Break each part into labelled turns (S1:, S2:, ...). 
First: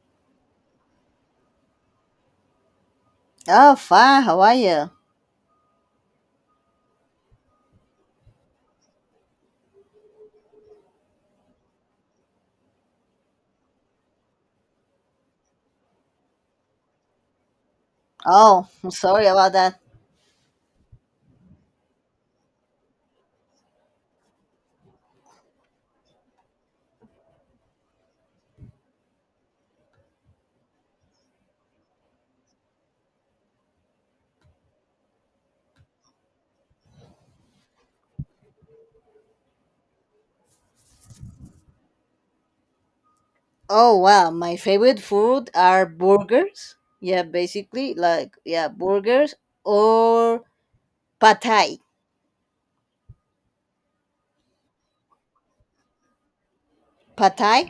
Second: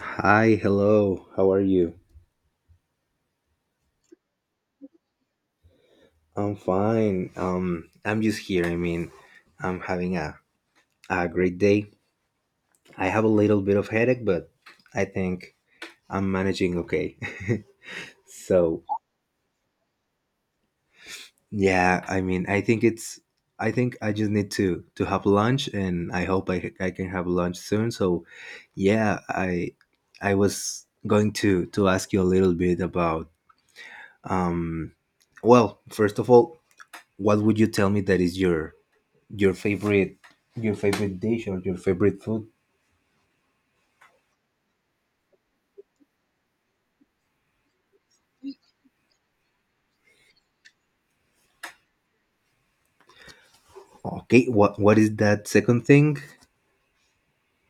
S1: Hi, hello. How are you?
S2: Oh, fine. How are you?
S1: I'm fine. I'm just here. I mean, I'm having a great day. I have a little bit of headache, but I think I'm managing okay.
S2: Oh,
S1: So,
S2: I'm sorry about that.
S1: yeah, I mean, I think I just need to have lunch, and I hope I can have lunch soon. So, yeah, I was going to ask you a little bit about, well, first of all, what would you tell me that is Your favorite, your favorite dish or your favorite food?
S2: Oh, wow. My favorite food are burgers. Yeah, basically, like, yeah, burgers or pad thai.
S1: Okay, what is that second thing?
S2: Pad thai?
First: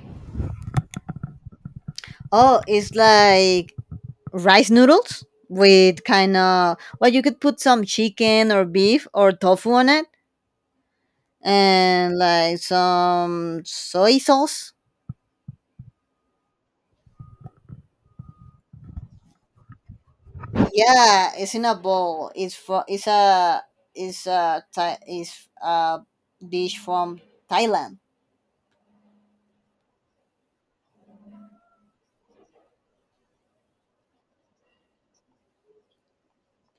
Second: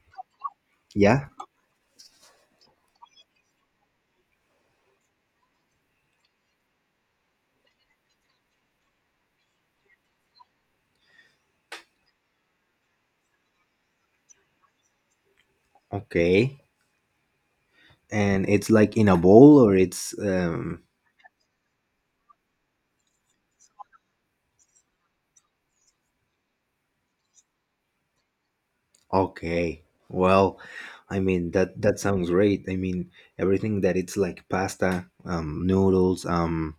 S1: Yeah.
S2: Oh, it's like rice noodles with kind of, well, you could put some chicken or beef or tofu on it and like some soy sauce.
S1: Okay. And it's like in a bowl, or it's
S2: Yeah, it's in a bowl. It's a Thai, it's a dish from Thailand.
S1: okay. Well, I mean that sounds great. I mean, everything that it's like pasta, noodles,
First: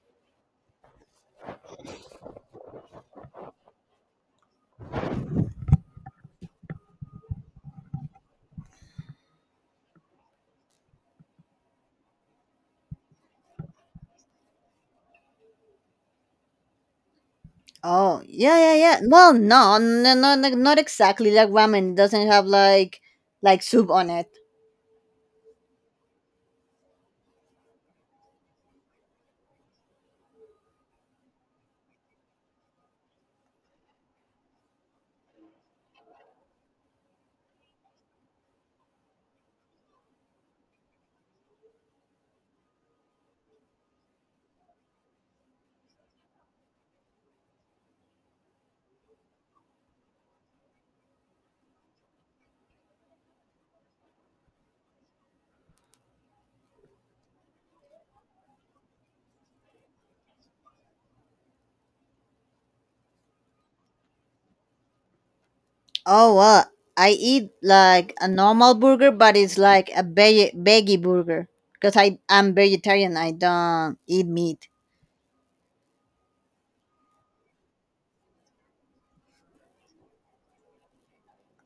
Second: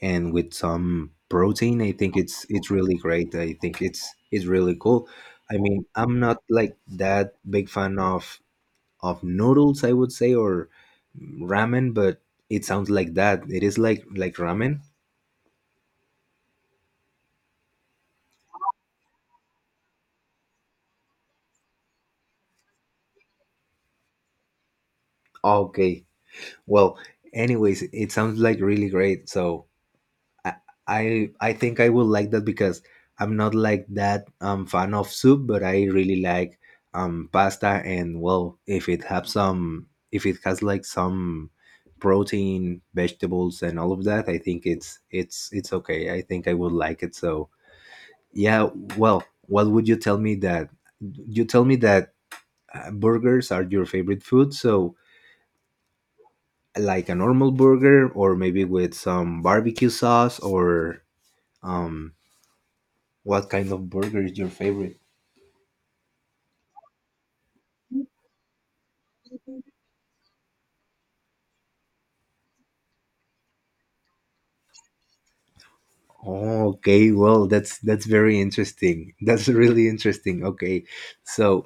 S1: and with some protein, I think it's really great. I think it's really cool. I mean, I'm not like that big fan of noodles, I would say, or ramen, but it sounds like that it is like ramen.
S2: Oh, yeah, yeah, yeah. Well, no, no, no, no, not exactly like ramen. It doesn't have like soup on it.
S1: Okay. Well, anyways, it sounds like really great. So, i I think I will like that because I'm not like that fan of soup, but I really like pasta. And well, if it has like some protein, vegetables, and all of that, I think it's okay. I think I would like it. So, yeah, well, what would you tell me that burgers are your favorite food? So, like a normal burger, or maybe with some barbecue sauce, or um, what kind of burger is your favorite?
S2: Oh, well, I eat like a normal burger, but it's like a veggie burger because I am vegetarian. I don't eat meat.
S1: Oh, okay. Well, that's very interesting. That's really interesting. Okay, so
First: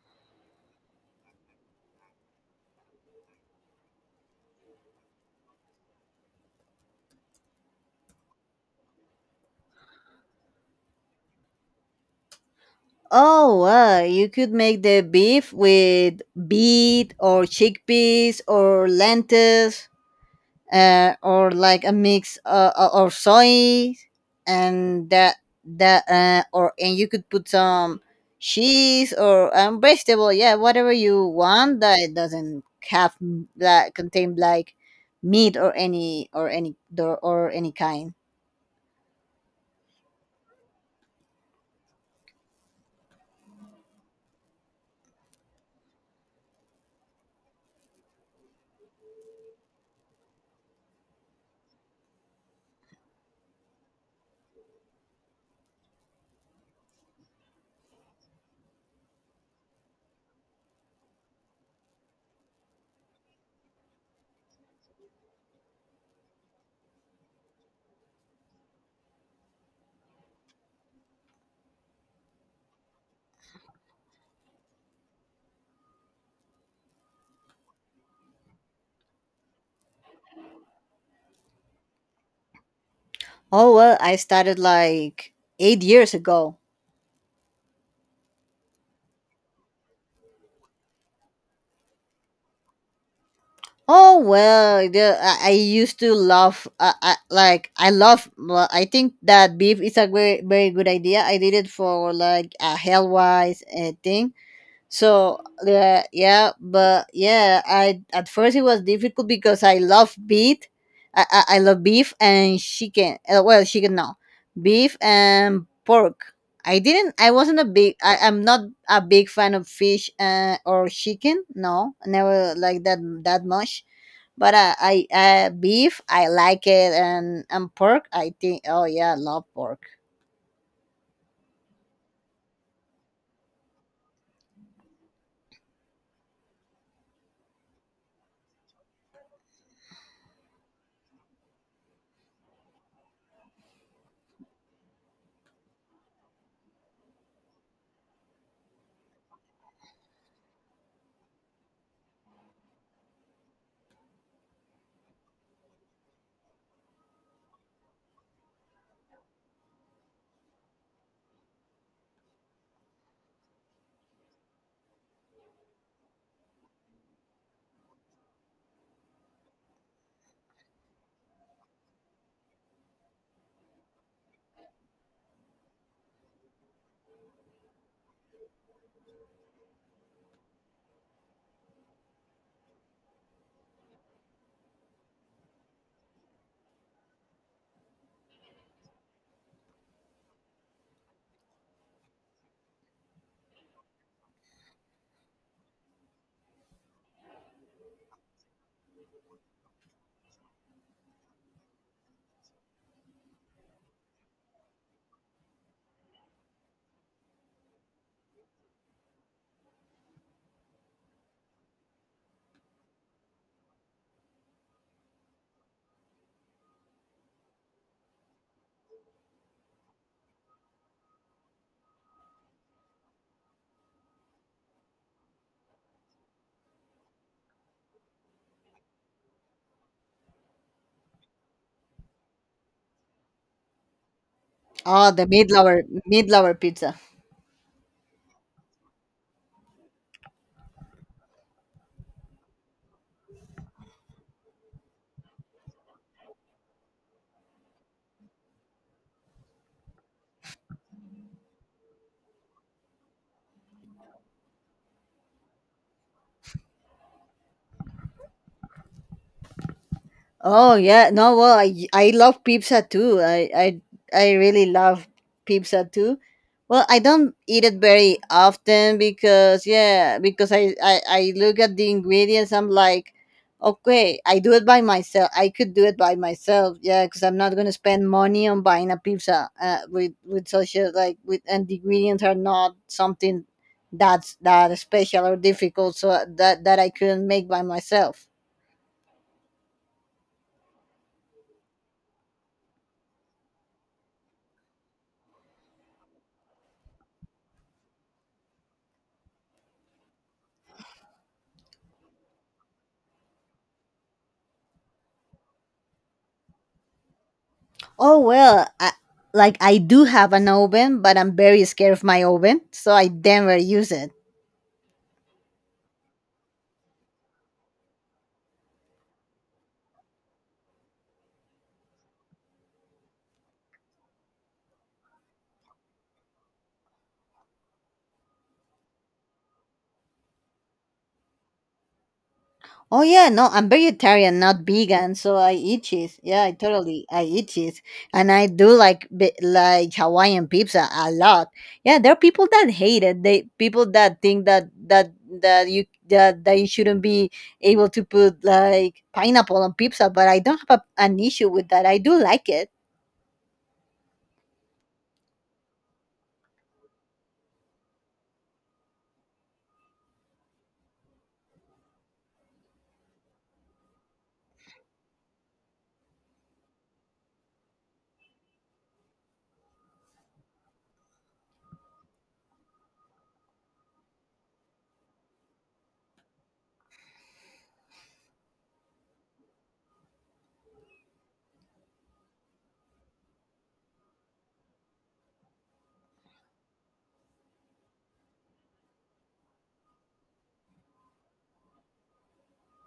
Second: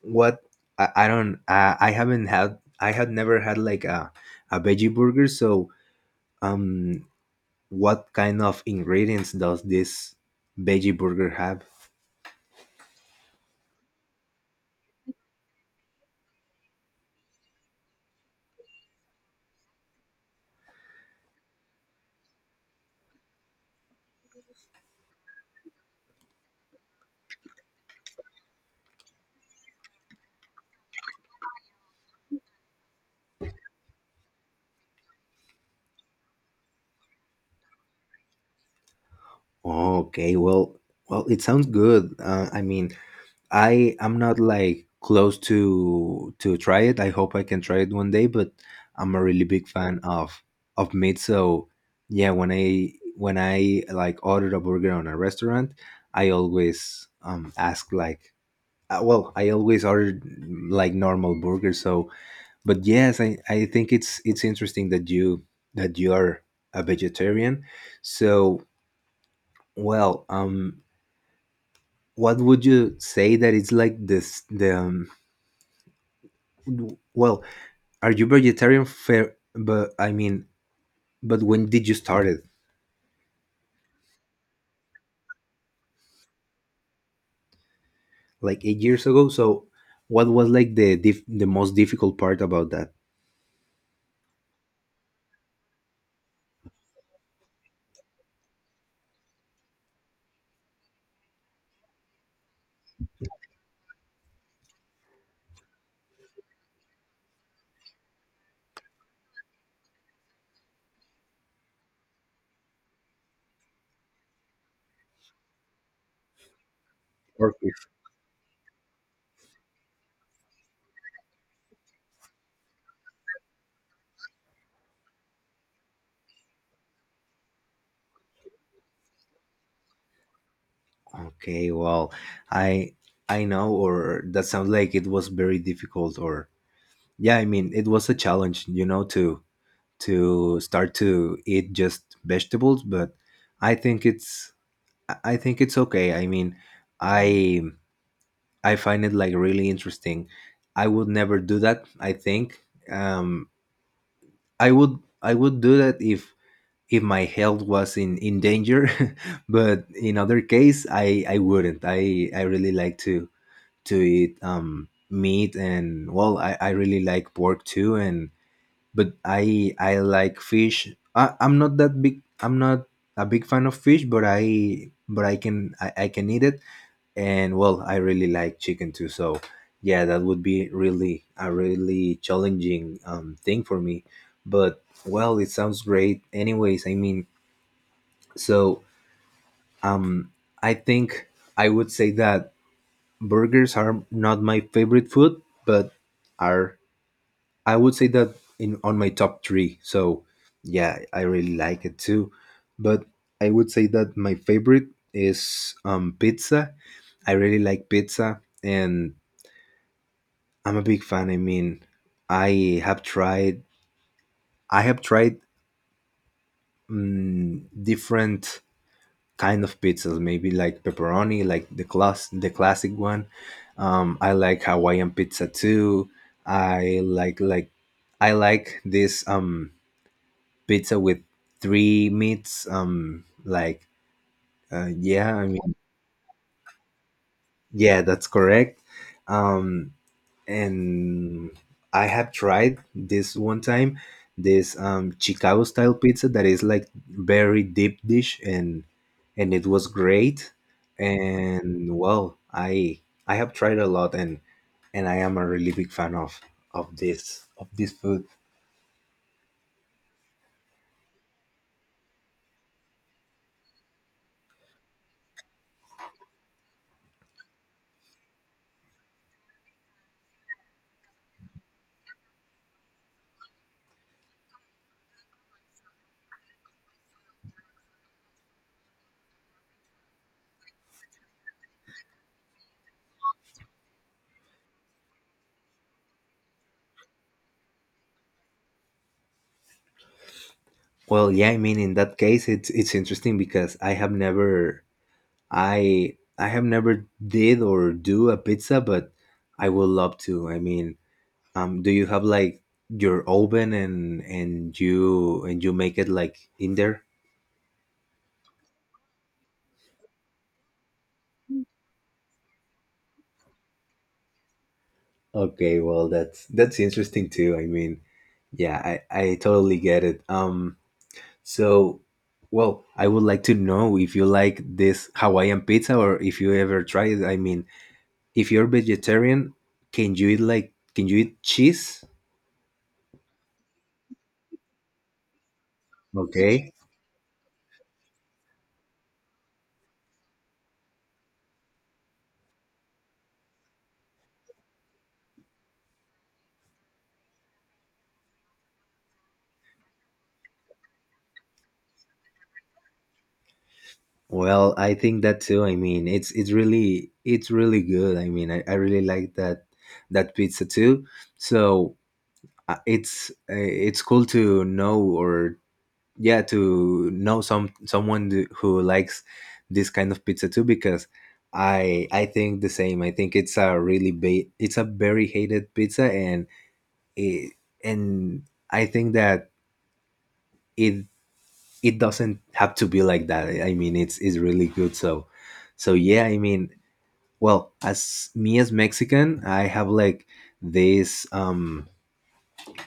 S1: what? I don't. I haven't had. I had never had like a veggie burger. So, um what kind of ingredients does this veggie burger have?
S2: Oh, wow. You could make the beef with beet or chickpeas or lentils, or like a mix, or soy and that that or and you could put some cheese or, vegetable. Yeah, whatever you want that it doesn't have that contain like meat or any kind.
S1: Okay, well, it sounds good. I mean, I am not like close to try it. I hope I can try it one day, but I'm a really big fan of meat. So, yeah, when I like order a burger on a restaurant, I always ask like, well, I always order like normal burgers. So, but yes, I think it's interesting that you are a vegetarian. So, well, what would you say that it's like this the w- well, are you vegetarian, fair? But I mean, but when did you start it?
S2: Oh well, I started like 8 years ago.
S1: Like 8 years ago. So, what was like the most difficult part about that?
S2: Oh well, I used to love, like I love, well, I think that beef is a very, very good idea. I did it for like a health wise thing. So yeah, yeah, but yeah, I at first it was difficult because I love beef, I love beef and chicken. Well, chicken no, beef and pork. I didn't. I
S1: Or
S2: wasn't a
S1: if-
S2: big. I am not a big fan of fish or chicken. No, I never like that much. But I beef I like it and pork I think, oh yeah, I love pork.
S1: Okay. Well, i I know, or that sounds like it was very difficult. Or yeah, I mean, it was a challenge, to start to eat just vegetables, but i think it's I think it's okay. I mean, i I find it like really interesting. I would never do that, I think. Um i would i would do that if my health was in danger. But in other case, I wouldn't. I really like to eat meat. And well, I really like pork too. And but I like fish. I'm not a big fan of fish, but I can I can eat it. And well, I really like chicken too. So, yeah, that would be really a really challenging, thing for me. But well, it sounds great anyways. I mean, so, um I think I would say that burgers are not my favorite food, but are I would say that in on my top three. So, yeah, I really like it too. But I would say that my favorite is, pizza. I really like pizza, and I'm a big fan. I mean, I have tried. I have tried different kind of pizzas. Maybe like pepperoni, like the classic one. I like Hawaiian pizza too. I like like I like this. Pizza with three meats.
S2: Oh, the
S1: Yeah, I
S2: meat
S1: mean,
S2: lover meat lover pizza.
S1: yeah, that's correct. Um, and I have tried this one time, this Chicago style pizza that is like very deep dish, and it was great. And well, I have tried a lot, and I am a really big fan of of this food.
S2: Oh yeah, no, well, I love pizza too. I really love pizza too. Well, I don't eat it very often because yeah, because I look at the ingredients. I'm like, okay, I do it by myself. I could do it by myself. Yeah, because I'm not gonna spend money on buying a pizza, with such a like with and the ingredients are not something that's that special or difficult. So, that I couldn't make by myself.
S1: Well, yeah, I mean, in that case, it's interesting because I have never did or do a pizza, but I would love to. I mean, do you have like your oven, and you make it like in there?
S2: Oh well, like I do have an oven, but I'm very scared of my oven, so I never use it.
S1: Okay, well, that's interesting too. I mean, yeah, I totally get it. So, well, I would like to know if you like this Hawaiian pizza, or if you ever tried it. I mean, if you're vegetarian, can you eat cheese?
S2: Oh yeah, no, I'm vegetarian, not vegan, so I eat cheese. Yeah, I
S1: Okay.
S2: totally I eat cheese, and I do like like Hawaiian pizza a lot. Yeah, there are people that hate it. They people that think that you shouldn't be able to put like pineapple on pizza, but I don't have an issue with that. I do like it.
S1: Well, I think that too. I mean, it's really good. I mean, I really like that pizza too. So, it's cool to know, or yeah, to know who likes this kind of pizza too, because I think the same. I think it's a very hated pizza, and it, and I think that it it doesn't have to be like that. I mean, it's really good. so yeah, I mean, well, as Mexican, I have like this,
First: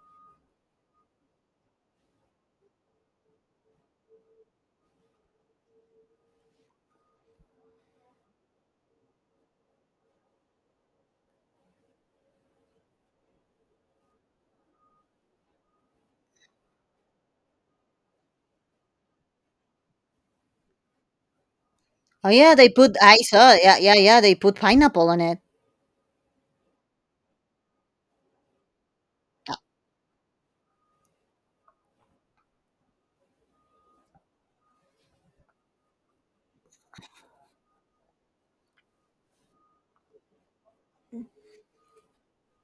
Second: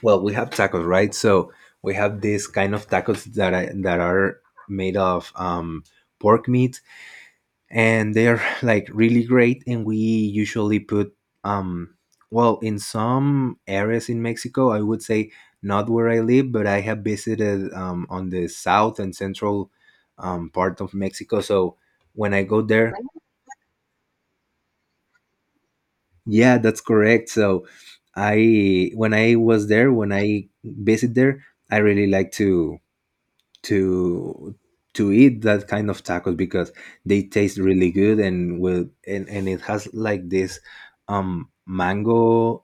S1: well, we have tacos, right? So, we have this kind of tacos that are made of pork meat, and they're like really great. And we usually put, um well, in some areas in Mexico, I would say not where I live, but I have visited, on the south and central, part of Mexico. So,
S2: Oh
S1: when I
S2: yeah,
S1: go
S2: they
S1: there,
S2: put, I saw. Yeah, yeah, yeah. They put pineapple on it.
S1: yeah, that's correct. So, I when I was there, when I visit there, I really like to to eat that kind of tacos because they taste really good. And will, and it has like this, mango,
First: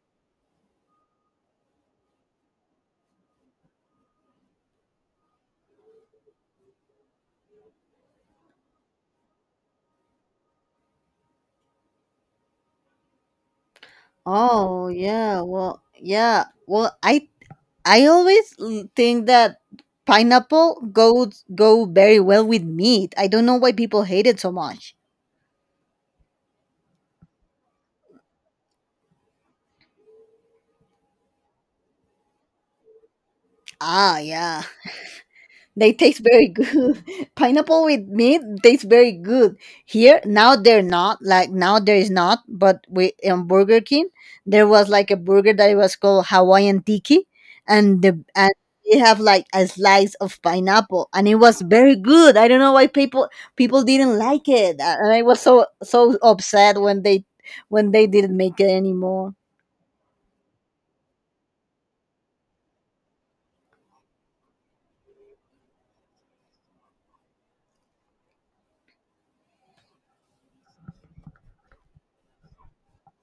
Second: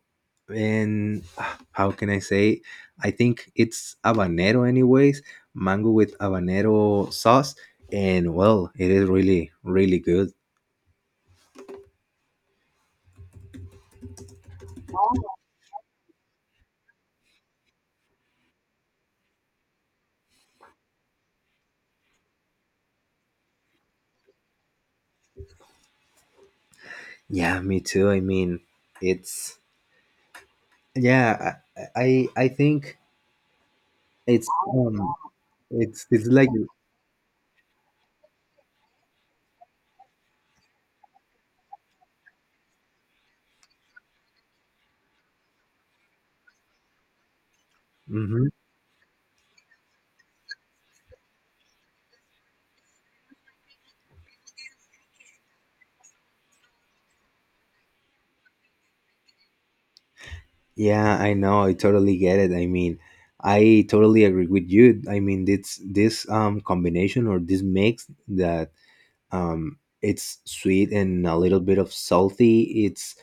S1: and how can I say, I think it's habanero. Anyways, mango with habanero sauce, and well, it is really really good.
S2: Oh yeah, well yeah, well I always think that pineapple goes go very well with meat. I don't know why people hate it so much.
S1: Yeah, me too. I mean, it's yeah, I think
S2: Ah
S1: it's
S2: yeah.
S1: um
S2: They
S1: it's
S2: taste
S1: it's like,
S2: very good. Pineapple with meat tastes very good. Here now they're not like now there is not, but we on Burger King there was like a burger that it was called Hawaiian Tiki, and the
S1: hmm
S2: and they have like a slice of pineapple, and it was very good. I don't know why people people didn't like it, and I was so so upset when they didn't make it anymore.
S1: yeah, I know. I totally get it. I mean, I totally agree with you. I mean, it's this, combination, or this mix that, it's sweet and a little bit of salty. It's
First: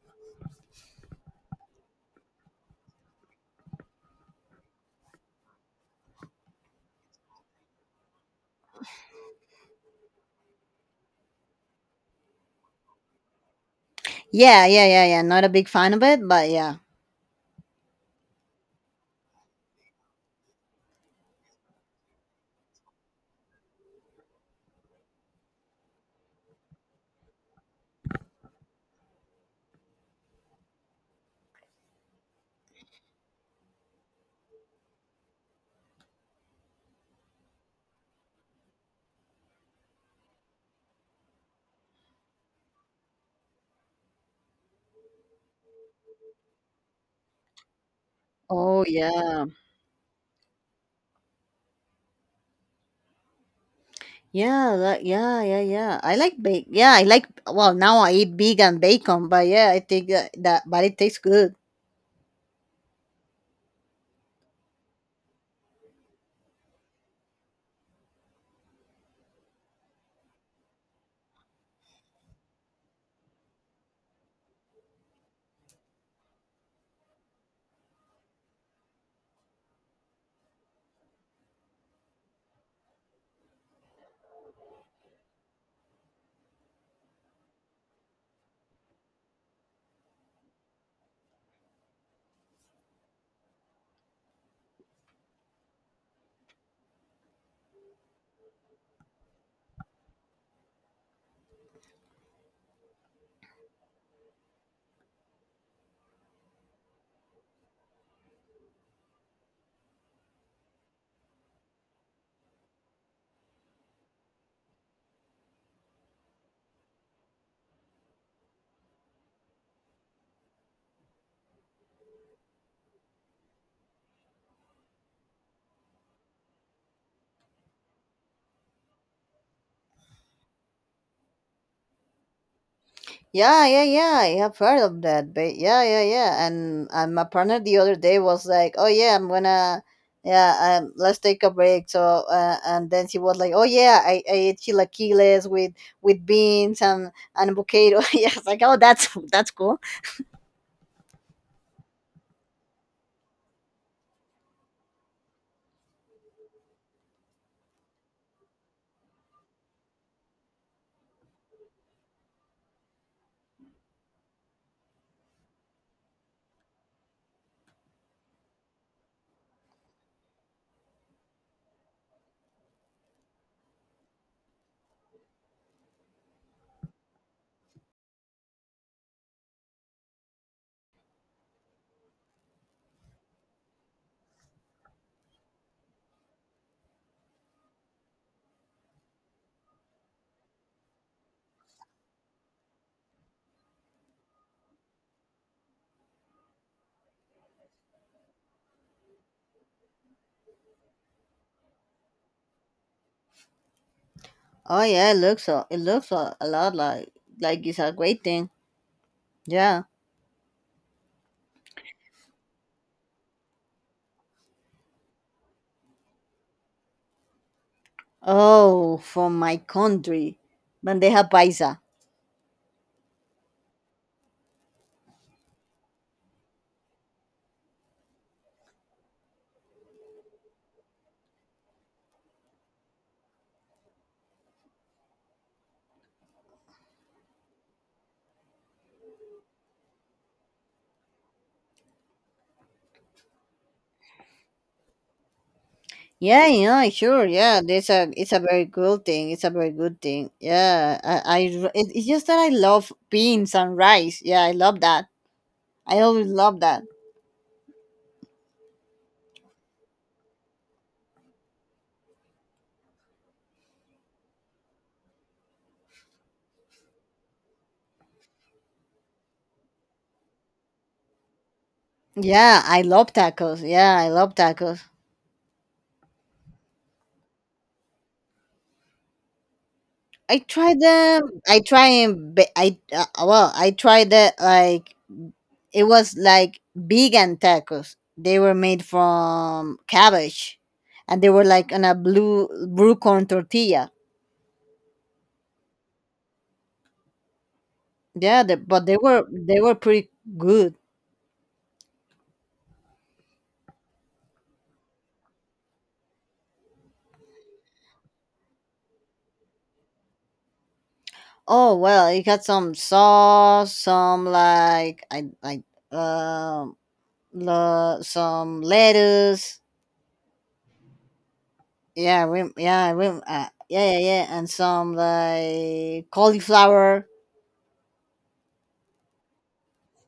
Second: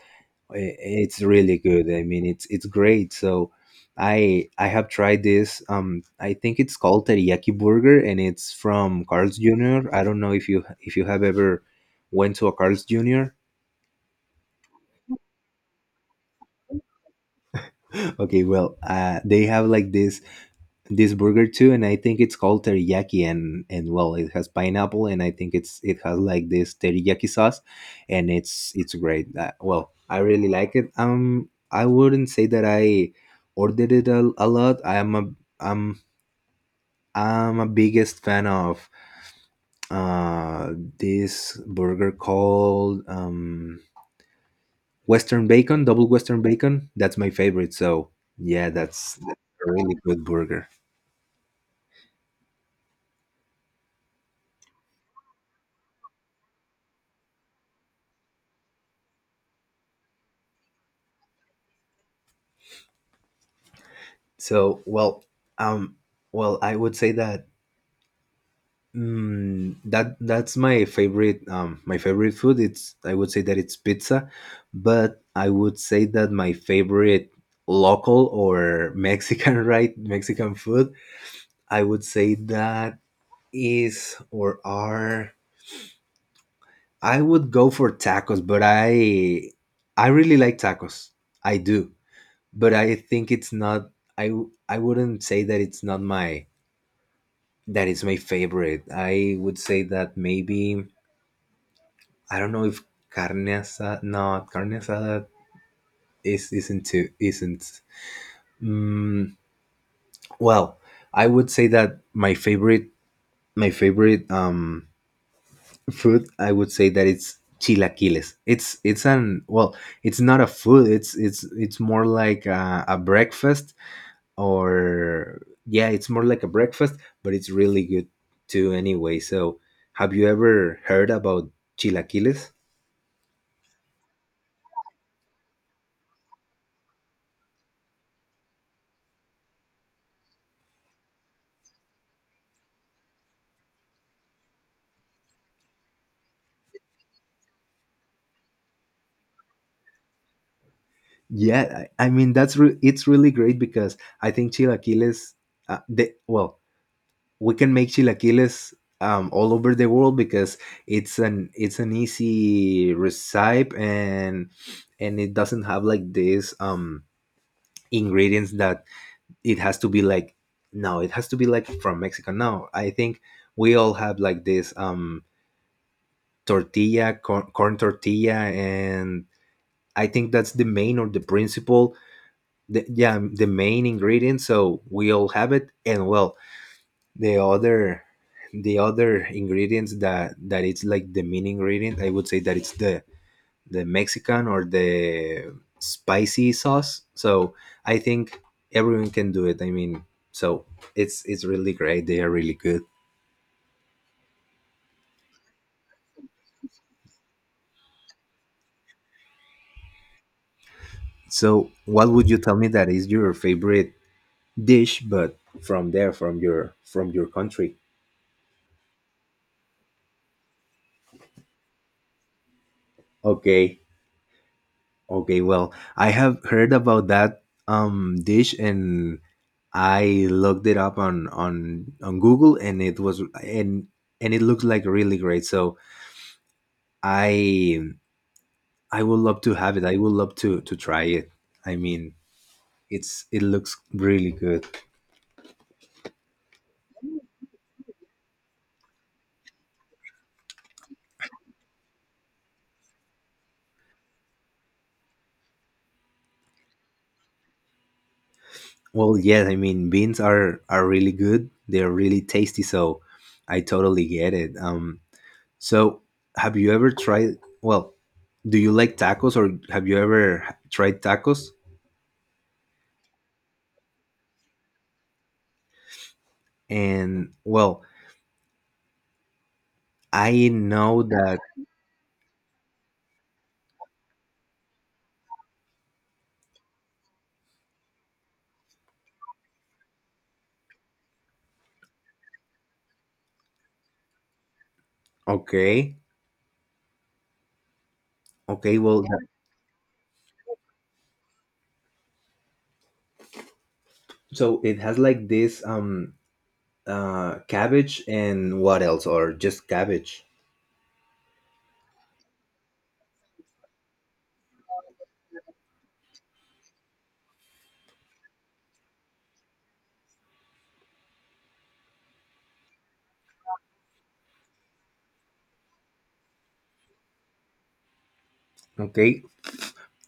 S1: I- it's really good. I mean, it's great. So, I have tried this, I think it's called teriyaki burger, and it's from Carl's Jr. I don't know if you, have ever went to a Carl's Jr.
S2: Yeah, yeah, yeah, yeah. Not a big fan of it, but yeah.
S1: Okay, well, they have like this burger too, and I think it's called teriyaki, and well, it has pineapple, and I think it's— it has like this teriyaki sauce, and it's great. Well, I really like it. I wouldn't say that I ordered it a lot. I'm I'm a biggest fan of, uh this burger called, Western Bacon, double Western Bacon. That's my favorite. So, yeah,
S2: Oh
S1: that's
S2: yeah.
S1: a really good burger.
S2: Yeah, yeah, yeah, yeah. I like bake. Yeah, I like. Well, now I eat vegan bacon, but yeah, I think that, that but it tastes good.
S1: So, well, um, well, I would say that, that's my favorite. My favorite food. It's I would say that it's pizza, but I would say that my favorite local, or Mexican, right? Mexican food. I would say that is, or are. I would go for tacos, but I really like tacos. I do. But I think it's not. I wouldn't say that it's not my... That is my favorite. I would say that maybe I don't know if carne asada. No, carne asada is isn't too isn't. Mm, well, I would say that my favorite food. I would say that it's chilaquiles. It's an, well, it's not a food. It's more like a breakfast, or yeah, it's more like a breakfast, but it's really good too anyway. So, have you ever heard about chilaquiles?
S2: Yeah, yeah, yeah. I have heard of that. But yeah, yeah, yeah. And my partner the other day was like, "Oh yeah, I'm gonna, yeah, let's take a break." So, and then she was like, "Oh yeah, I ate chilaquiles with beans and avocado." Yes, like, "Oh, that's cool."
S1: Yeah, I mean it's really great, because I think chilaquiles, well, we can make chilaquiles, all over the world, because it's an easy recipe, and it doesn't have like these, ingredients that it has to be like, no, it has to be like from Mexico. No, I think we all have like this, corn tortilla, and I think that's the main, or the principal, yeah, the main ingredient. So, we all have it. And well, the other the other ingredients that it's like the main ingredient. I would say that it's the Mexican, or the spicy sauce. So, I think everyone can do it. I mean, so, it's really great. They are really good.
S2: Oh yeah, it looks so. It looks a lot like it's a great thing. Yeah.
S1: So what would you tell me that is your favorite dish but from there from your country?
S2: Oh, from my country, bandeja paisa.
S1: Okay. Okay, well, I have heard about that dish and I looked it up on on Google and it was and it looks like really great. So I I would love to have it. I would love to try it. I mean, it's it looks really good.
S2: Yeah, yeah, sure. Yeah, it's a very good thing. It's a very good thing. Yeah, it's just that I love beans and rice. Yeah, I love that. I always love that.
S1: Well, yes, I mean, beans are really good. They're really tasty, so I totally get it. So have you ever tried? Well, do you like tacos, or have you ever tried tacos?
S2: Yeah, I love tacos. Yeah, I love tacos.
S1: And well,
S2: I
S1: I
S2: tried
S1: know
S2: them.
S1: that.
S2: I try and ba- I Well, I tried that like. It was like vegan tacos. They were made from cabbage, and they were like on a blue corn tortilla.
S1: Okay,
S2: Yeah,
S1: okay.
S2: but they
S1: Well,
S2: were they were pretty good.
S1: so it has like this cabbage and what else, or just cabbage?
S2: Oh well, it had some sauce, some like I like um some lettuce. Yeah, yeah, yeah, yeah, yeah, and some like cauliflower.
S1: Okay,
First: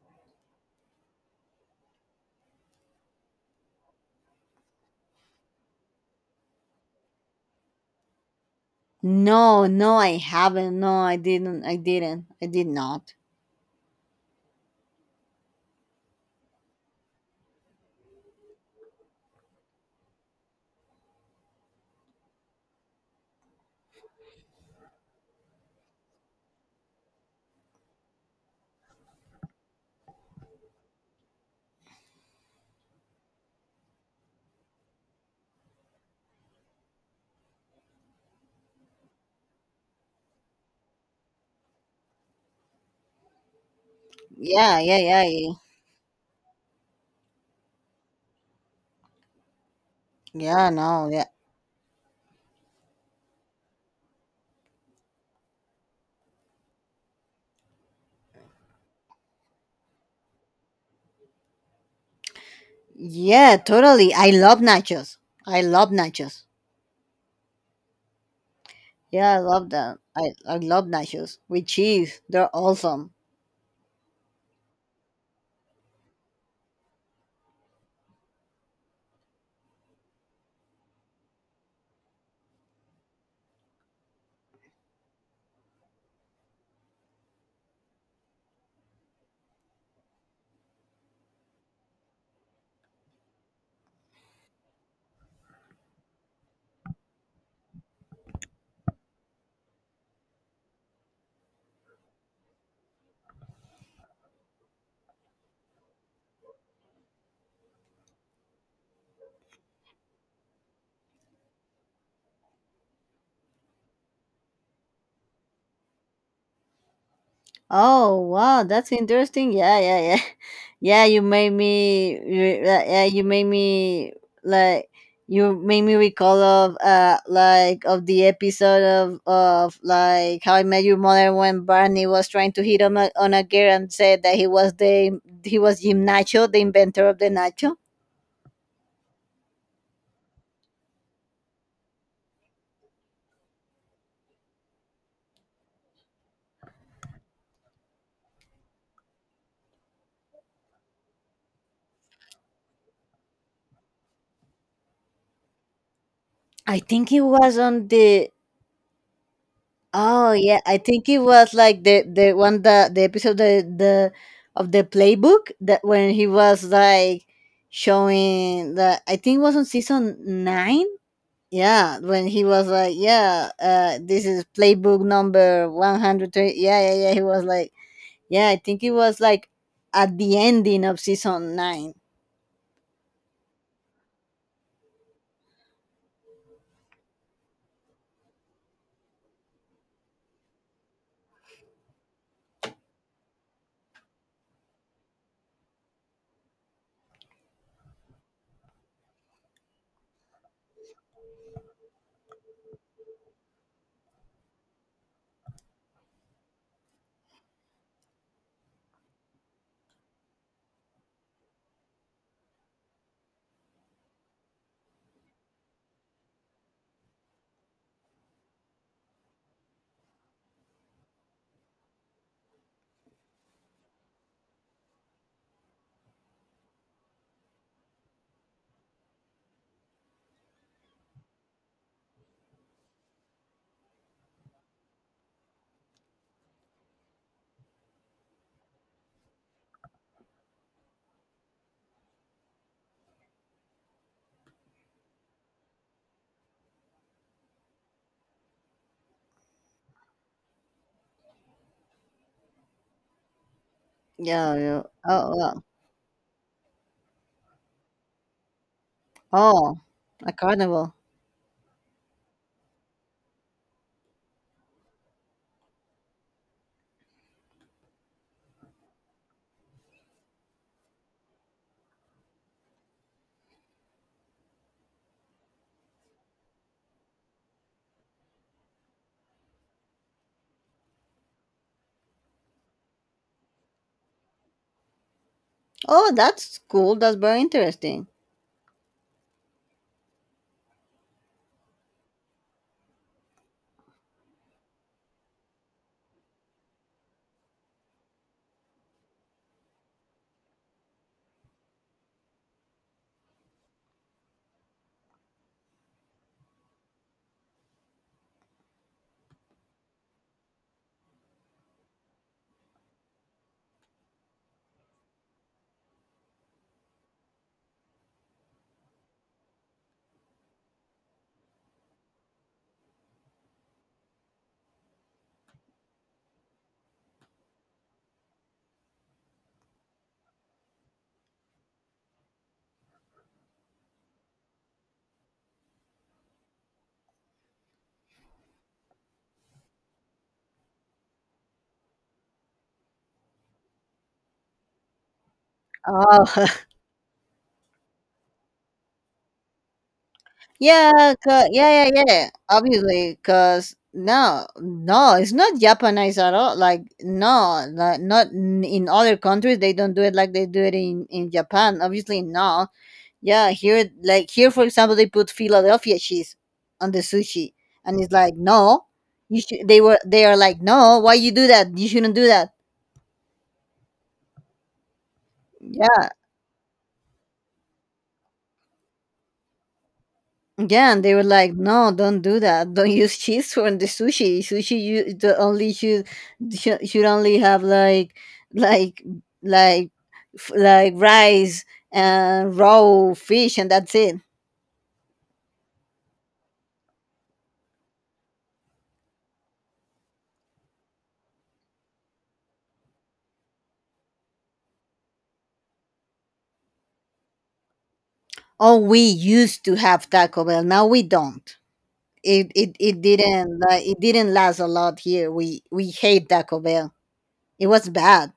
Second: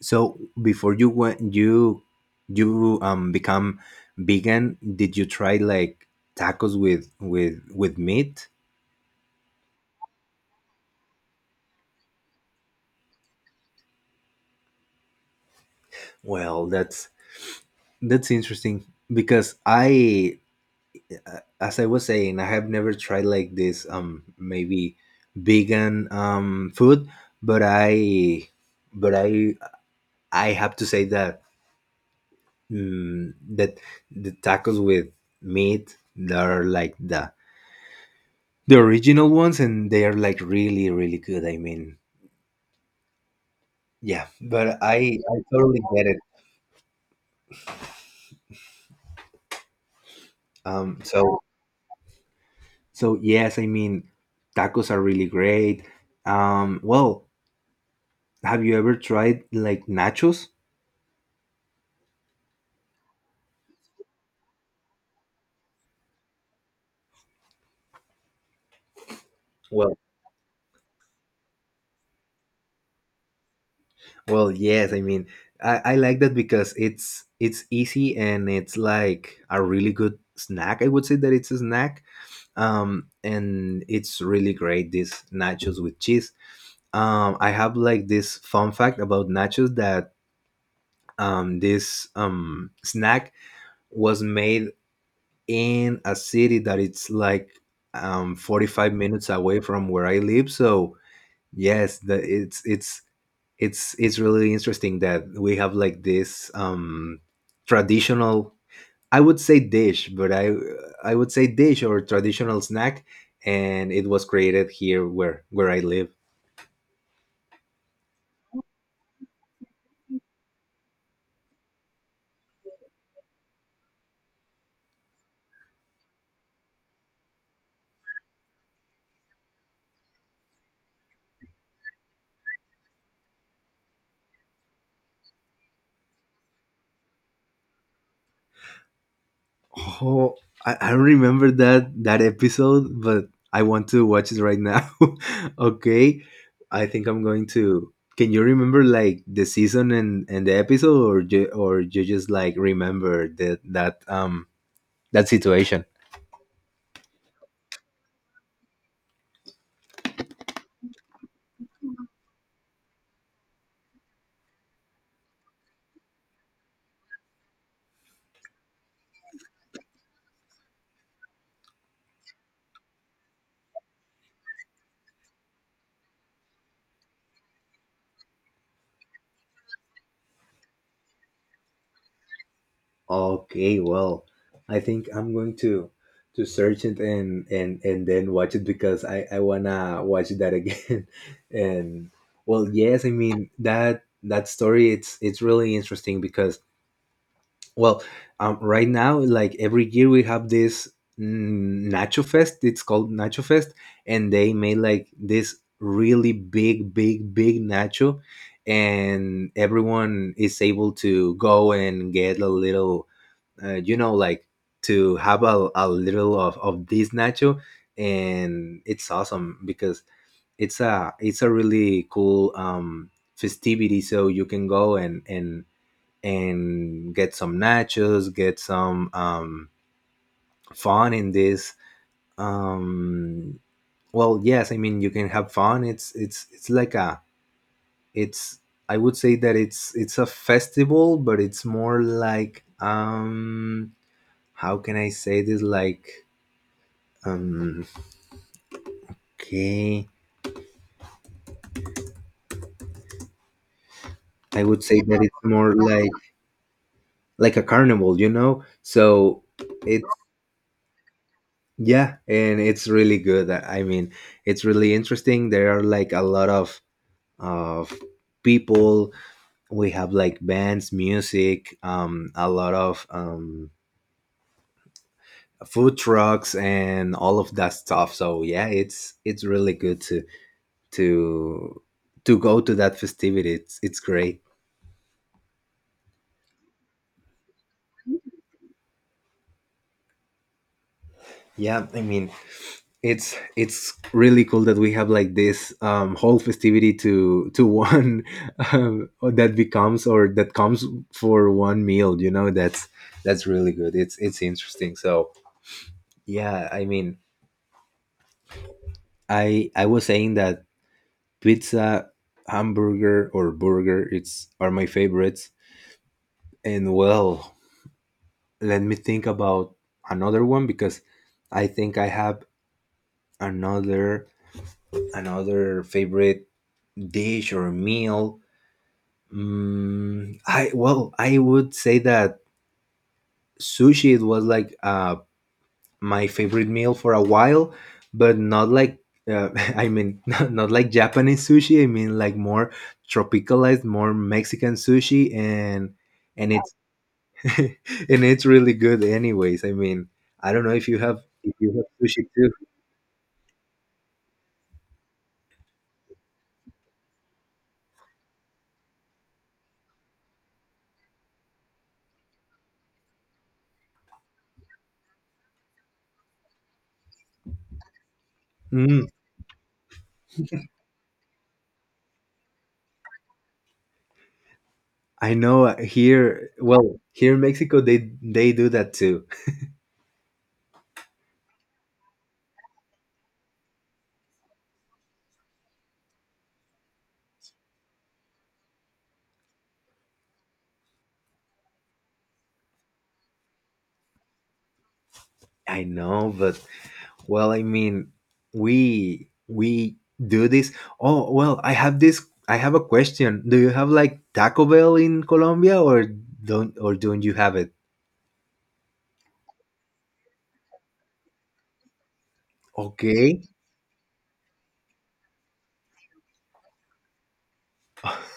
S1: so before you went you you become vegan, did you try like tacos with with meat?
S2: No, no, I haven't. No, I didn't. I didn't. I did not.
S1: Well, that's interesting because I as I was saying, I have never tried like this maybe vegan food, but I I have to say that that the tacos with meat they are like the original ones, and they are like really, really good. I mean, yeah, but
S2: Yeah, yeah,
S1: I
S2: yeah,
S1: I
S2: yeah.
S1: totally get it.
S2: Yeah,
S1: Um,
S2: no, yeah,
S1: so so yes, I mean, tacos are really great. Well, have you ever tried like nachos?
S2: yeah, totally. I love nachos. I love nachos. Yeah, I love
S1: Well,
S2: them. I love nachos with cheese. They're awesome.
S1: well, yes. I mean, I like that because it's easy and it's like a really good snack. I would say that it's a snack and it's really great. These nachos with cheese. I have like this fun fact about nachos that this snack was made in a city that it's like 45 minutes away from where I live. So yes, the, it's it's really interesting that we have like this traditional I would say dish, but I would say dish or traditional snack, and it was created here where I live.
S2: Oh wow, that's interesting. Yeah, yeah, yeah, yeah. You made me. Re- Yeah, you made me like you made me recall of the episode of like How I Met Your Mother when Barney was trying to hit on a girl and said that he was Jim Nacho, the inventor of the nacho.
S1: Oh, I don't remember that that episode, but I want to watch it right now. Okay, I think I'm going to. Can you remember like the season and the episode, or or you just like remember that that that situation?
S2: I think it was on the. Oh yeah, I think it was like the one that the episode, the of the playbook, that when he was like showing that I think it was on season nine. Yeah, when he was like, yeah, this is playbook number 120. Yeah, yeah, yeah. He was like, yeah, I think it was like at the ending of season nine.
S1: Okay, well, I think I'm going to search it and and then watch it because I wanna watch that again. And well, yes, I mean that that story it's really interesting because well, right now like every year we have this Nacho Fest. It's called Nacho Fest, and they made like this really big, big, big nacho, and everyone is able to go and get a little you know like to have a little of this nacho and it's awesome because it's a really cool festivity so you can go and and get some nachos get some fun in this um well yes, I mean you can have fun. It's it's like a it's I would say that it's a festival but it's more like how can I say this like Um, okay,
S2: Yeah,
S1: I would
S2: yeah.
S1: say that it's
S2: Oh, wow.
S1: more like a carnival, you know. So
S2: Oh,
S1: it's
S2: a carnival.
S1: yeah, and it's really good. I mean, it's really interesting. There are like a lot of people. We have like bands, music, a lot of food trucks and all of that stuff. So yeah, it's really good to to go to that festivity. It's great.
S2: Oh, that's cool. That's very interesting.
S1: Yeah, I mean, it's really cool that we have like this whole festivity to one that becomes or that comes for one meal, you know. That's really good. It's interesting. So yeah, I mean, I was saying that pizza hamburger or burger it's are my favorites and well let me think about another one because I think I have another another favorite dish or meal. I well, I would say that sushi it was like my favorite meal for a while, but not like uh, I mean not like Japanese sushi. I mean like more tropicalized, more Mexican sushi,
S2: Oh.
S1: and it's and it's really good. Anyways, I mean I don't know
S2: Yeah,
S1: if you have
S2: yeah, yeah,
S1: sushi
S2: yeah.
S1: too.
S2: Obviously, cause no, no, it's not Japanese at all. Like no, like, not in other countries they don't do it like they do it in Japan. Obviously, no. Yeah, here, like here, for example, they put Philadelphia cheese on the sushi, and it's like no,
S1: Mm,
S2: you should. They were, they are like no, why you do that? You shouldn't do that.
S1: I know
S2: Yeah.
S1: here. Well, here in Mexico they do that too.
S2: Yeah, and they were like, "No, don't do that. Don't use cheese for the sushi. Sushi, you the only should only have like like like like rice and raw fish, and that's it."
S1: I know, but well, I mean, we do this. Oh, well, I have this. I have a question. Do you have like Taco Bell in Colombia, or don't you have it?
S2: Oh, we used to have Taco Bell. Now we don't. It
S1: Okay,
S2: didn't like it didn't last a lot here. We hate Taco Bell. It was bad.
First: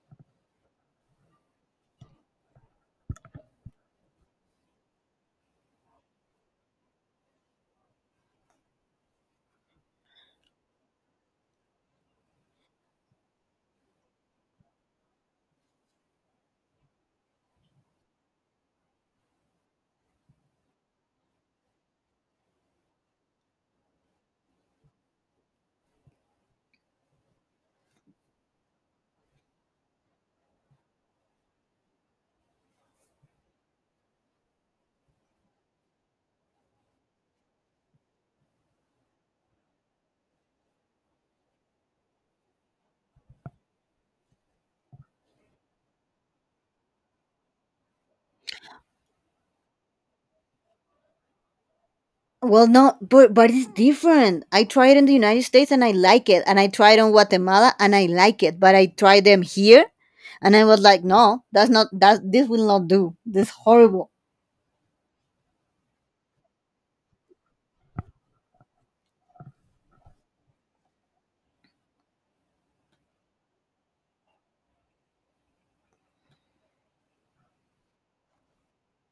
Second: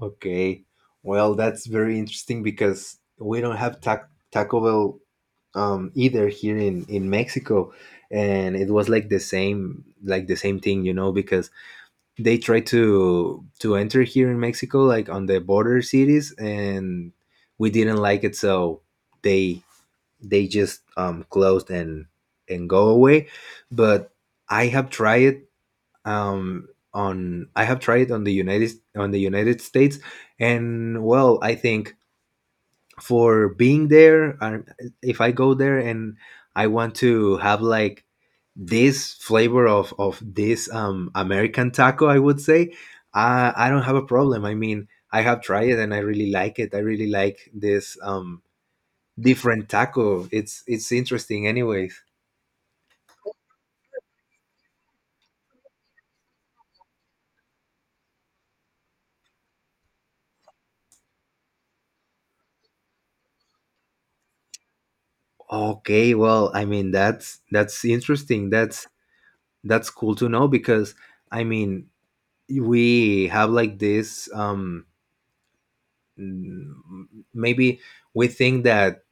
S1: okay. Well, that's very interesting because we don't have Taco Bell either here in Mexico, and it was like the same thing, you know, because they try to enter here in Mexico, like on the border cities, and we didn't like it, so they they just closed and go away. But I have tried it on I have tried it on the United States, and well, I think for being there. And if I go there and I want to have like this flavor of this American taco, I would say I don't have a problem. I mean, I have tried it and I really like it. I really like this different taco. It's interesting, anyways.
S2: Well, no, but it's different. I tried in the United States and I like it, and I tried on Guatemala and I like it, but I tried them here, and I was like, no, that's not that. This will not do. This is horrible.
S1: Okay, well, I mean that's interesting. That's cool to know because I mean we have like this Mm, maybe we think that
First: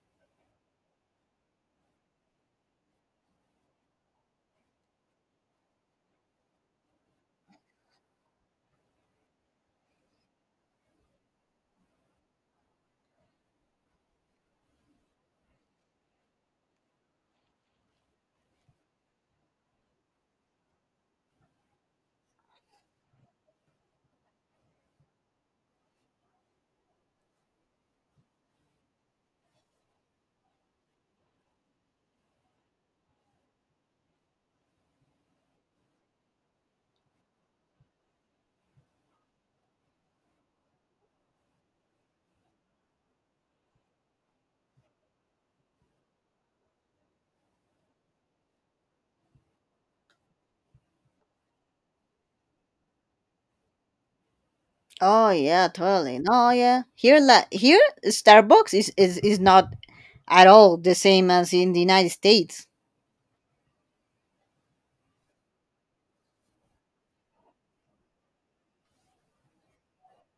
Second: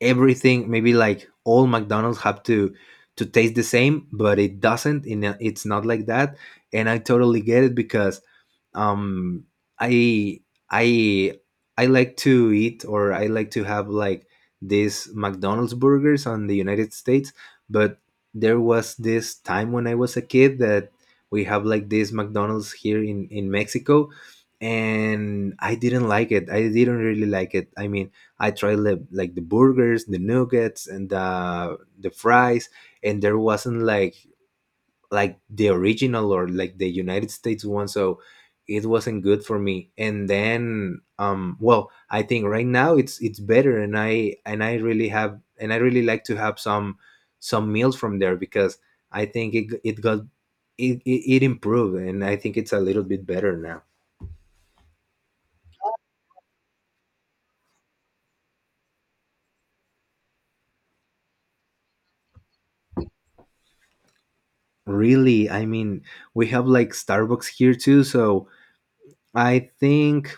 S1: everything maybe like all McDonald's have to taste the same but it doesn't in a, it's not like that and I totally get it because um i i I like to eat or I like to have like these McDonald's burgers on the United States but there was this time when I was a kid that we have like this McDonald's here in Mexico and I didn't like it. I didn't really like it. I mean, I tried like the burgers, the nuggets, and the fries, and there wasn't like the original or like the United States one, so it wasn't good for me. And then, well, I think right now it's better, and I really have and I really like to have some meals from there because I think it it got it, it, it improved, and I think it's a little bit better now.
S2: Oh yeah, totally. No, yeah. Here, like here, Starbucks is not at all the same as in the United States.
S1: Really, I mean, we have like Starbucks here too, so I think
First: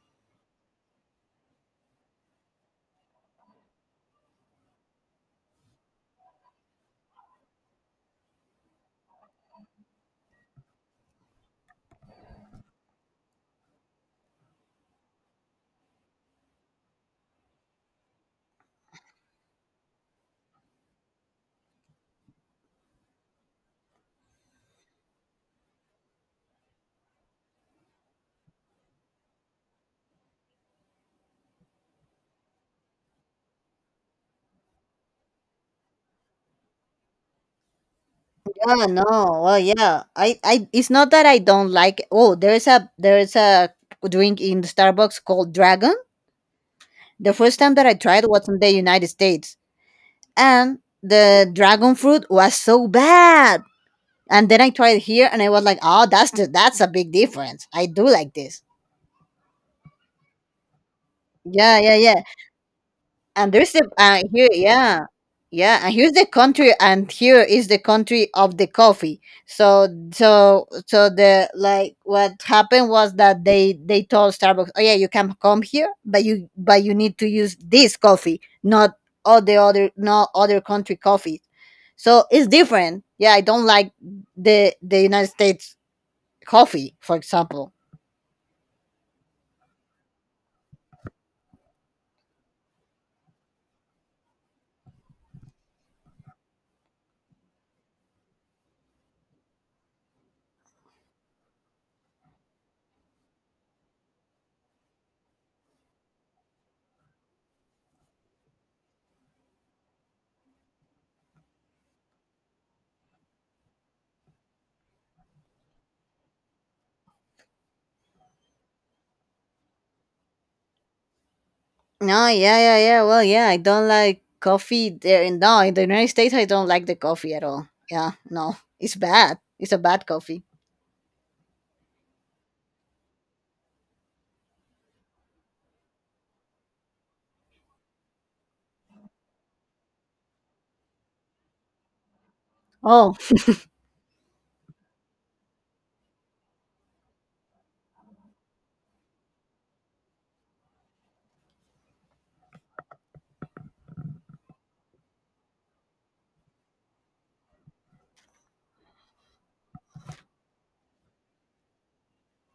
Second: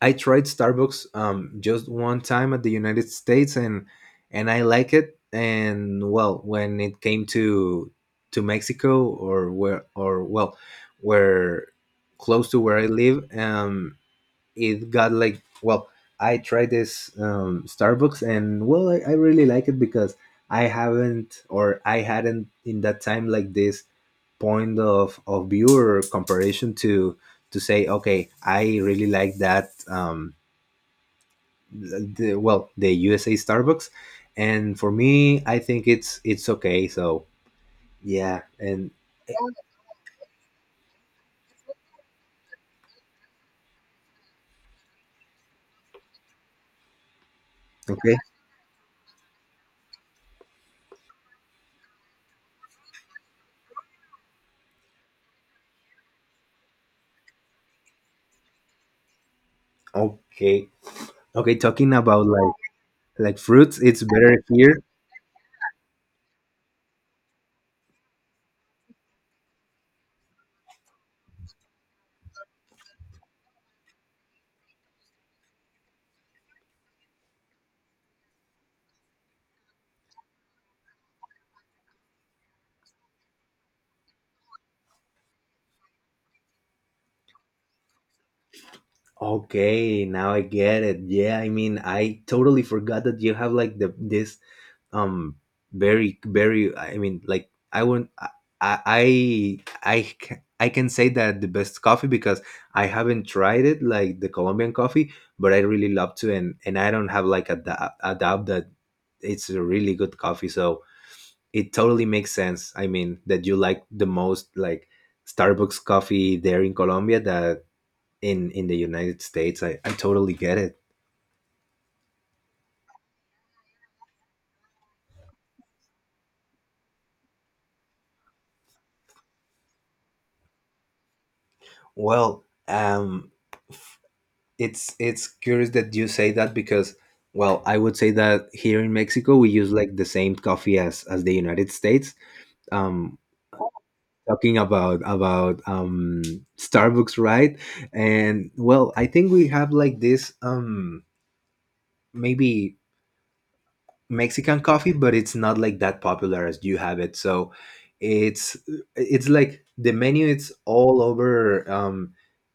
S1: I tried Starbucks just one time at the United States, and I like it. And well, when it came to Mexico or where or well, where close to where I live, it got like well I tried this Starbucks and well I really like it because I haven't or I hadn't in that time like this point of view or comparison to say okay I really like that the, well the USA Starbucks and for me I think it's okay so yeah
S2: Yeah,
S1: and
S2: no. Well, yeah. I it's not that I don't like. Oh, there is a drink in Starbucks called Dragon. The first time that I
S1: okay
S2: tried was in the United States, and the dragon fruit was so bad. And then I tried here, and I was like, "Oh, that's the, that's a big difference. I do like this."
S1: okay okay
S2: Yeah,
S1: talking
S2: yeah, yeah.
S1: about like
S2: And there's
S1: fruits
S2: the
S1: it's better
S2: here,
S1: here.
S2: yeah, yeah, and here's the country, and here is the country of the coffee. So so the, like, what happened was that they told Starbucks, oh yeah, you can come here, but you need to use this coffee, not all the other, not other country coffee. So it's different. Yeah, I don't like the United States coffee, for example.
S1: Okay, now I get it. Yeah, I mean, I totally forgot that you have like the this um very very I mean, like I won't I can say that the best coffee because I haven't tried it like the Colombian coffee, but I really love to and I don't have like a, a doubt that it's a really good coffee. So it totally makes sense. I mean, that you like the most like Starbucks coffee there in Colombia that in the United States. I totally get it.
S2: No, yeah, yeah, yeah. Well, yeah, I don't like coffee there. No, in the United States, I don't like the coffee at all. Yeah, no, it's bad. It's a bad coffee.
S1: Well, it's curious that you say that because well, I would say that here in Mexico we use like the same coffee as the United States.
S2: Oh
S1: Um, talking about Starbucks, right? And well, I think we have like this maybe Mexican coffee, but it's not like that popular as you have it. So it's it's like the menu. It's all over.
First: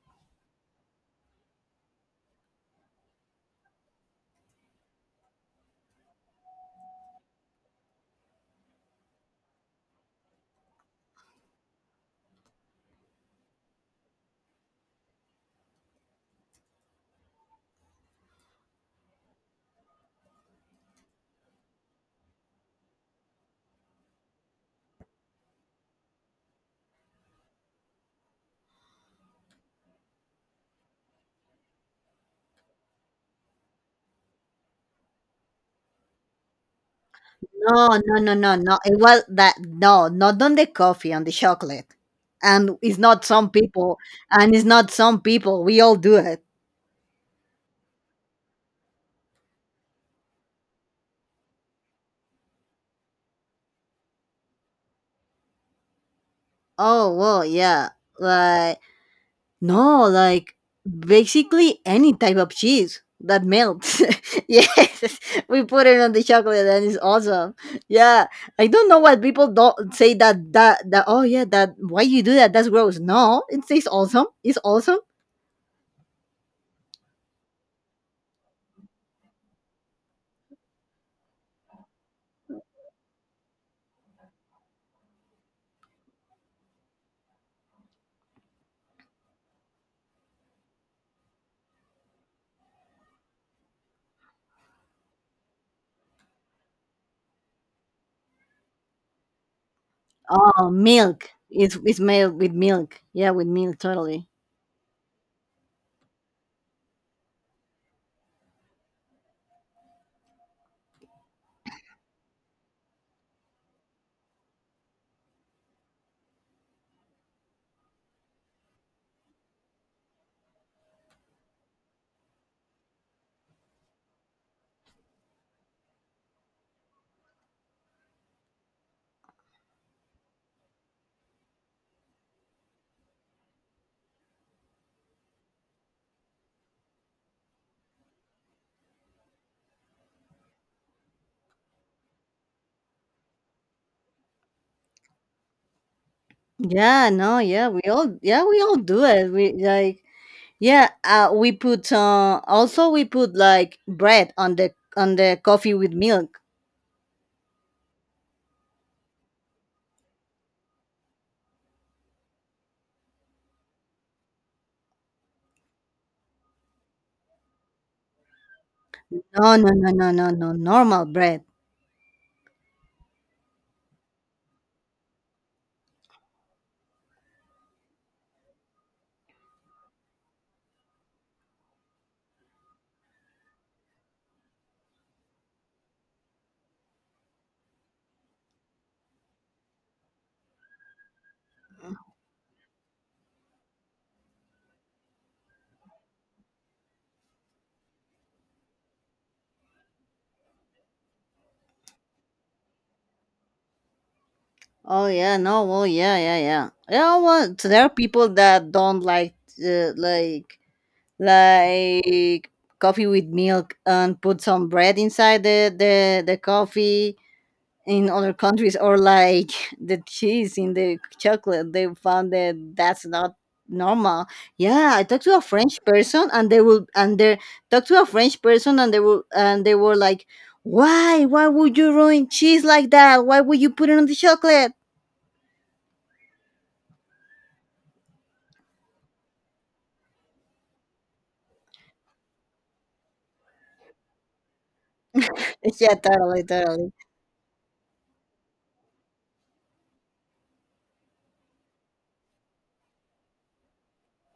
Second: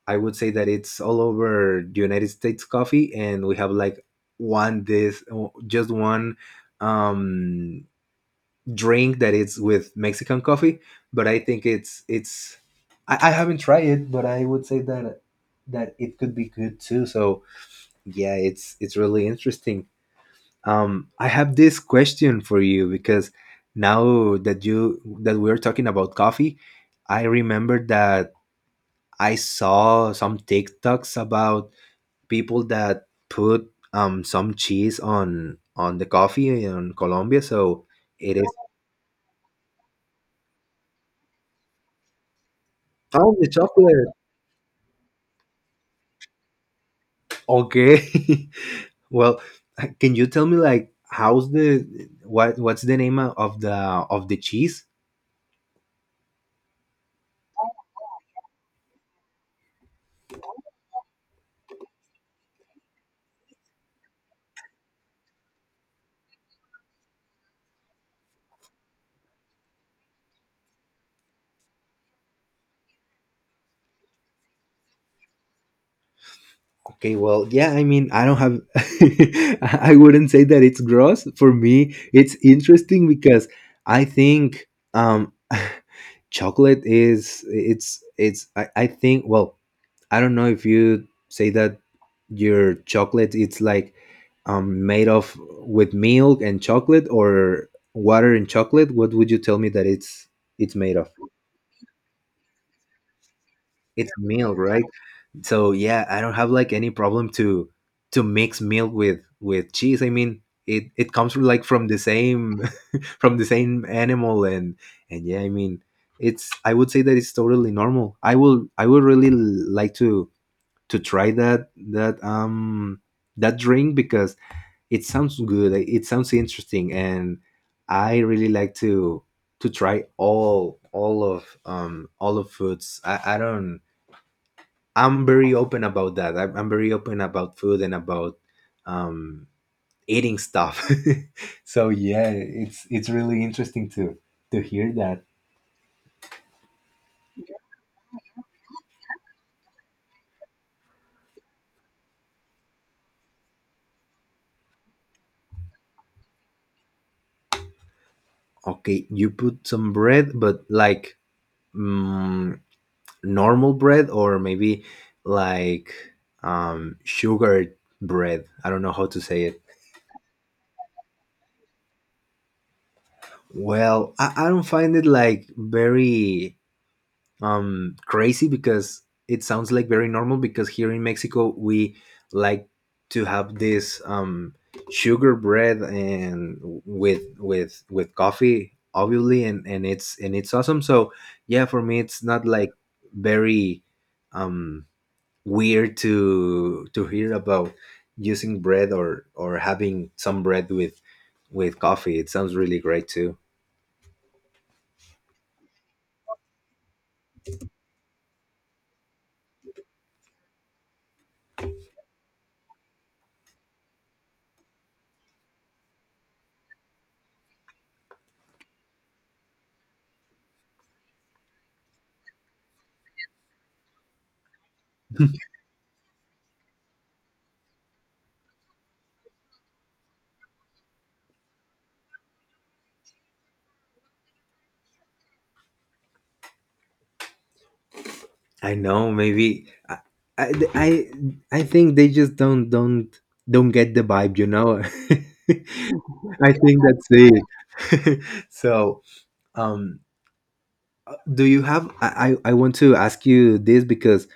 S1: I would say that it's all over the United States coffee, and we have like one this just one um, drink that is with Mexican coffee. But I think it's I haven't tried it, but I would say that that it could be good too. So yeah, it's really interesting. I have this question for you because now that you that we're talking about coffee, I remember that I saw some TikToks about people that put some cheese on the coffee in Colombia, so
S2: no, no, no,
S1: it is
S2: no, no. It was that no, not on the coffee, on the chocolate. And it's not
S1: oh the
S2: some people,
S1: chocolate.
S2: and it's not some people. We all do it.
S1: Okay, well, can you tell me like how's the what what's the name of the cheese?
S2: Oh well, yeah. Like. No, like basically any type of cheese that melts. yes, we put it on the chocolate and it's awesome. Yeah, I don't know why people don't say that. Oh yeah, that why you do that? That's gross. No, it tastes awesome. It's awesome.
S1: Okay, well, yeah, I mean, I don't have, I wouldn't say that it's gross. For me, it's interesting because I think um, chocolate is, I think, well, I don't know if you say that your chocolate, it's like made of with milk and chocolate or water and chocolate. What would you tell me that it's,
S2: Oh,
S1: it's made of?
S2: milk. It's made with milk. Yeah, with milk.
S1: It's
S2: Totally.
S1: milk, right? So yeah, I don't have like any problem to mix milk with cheese, I mean, it comes from like from the same from the same animal and yeah, I mean, it's, I would say that it's totally normal. I would really like to try that that drink because it sounds good. Like, it sounds interesting. And I really like to try all of foods. I don't I'm very open about that. I'm very open about food and about um, eating stuff. So yeah, it's really interesting to hear that.
S2: Yeah, no, yeah, we all do it. We like, yeah, we put, also we put like bread on the coffee with milk.
S1: Okay, you put some bread, but like mm, normal bread or maybe like sugar bread. I don't know how to say
S2: No,
S1: it.
S2: no, no, no, no, no. Normal bread.
S1: Well, I don't find it like very crazy because it sounds like very normal because here in Mexico we like to have this sugar bread and with coffee obviously, and it's awesome. So yeah, for me it's not like very um weird to hear about using bread or having some bread with coffee. It sounds really great too.
S2: Oh yeah, no, well yeah, yeah, yeah. Yeah, well, so there are people that don't like, like, like coffee with milk, and put some bread inside the coffee, in other countries. Or like the cheese in the chocolate, they found that that's not normal. Yeah, I talked to a french person and they will, and they talked to a french person, and they will, and they were like, why would you ruin cheese like that, why would you put it on the chocolate?
S1: I know. Maybe I, I, I, I think they just don't get the vibe. You know.
S2: yeah, totally
S1: I think
S2: totally
S1: that's it. So, um, do you have? I want to ask you this because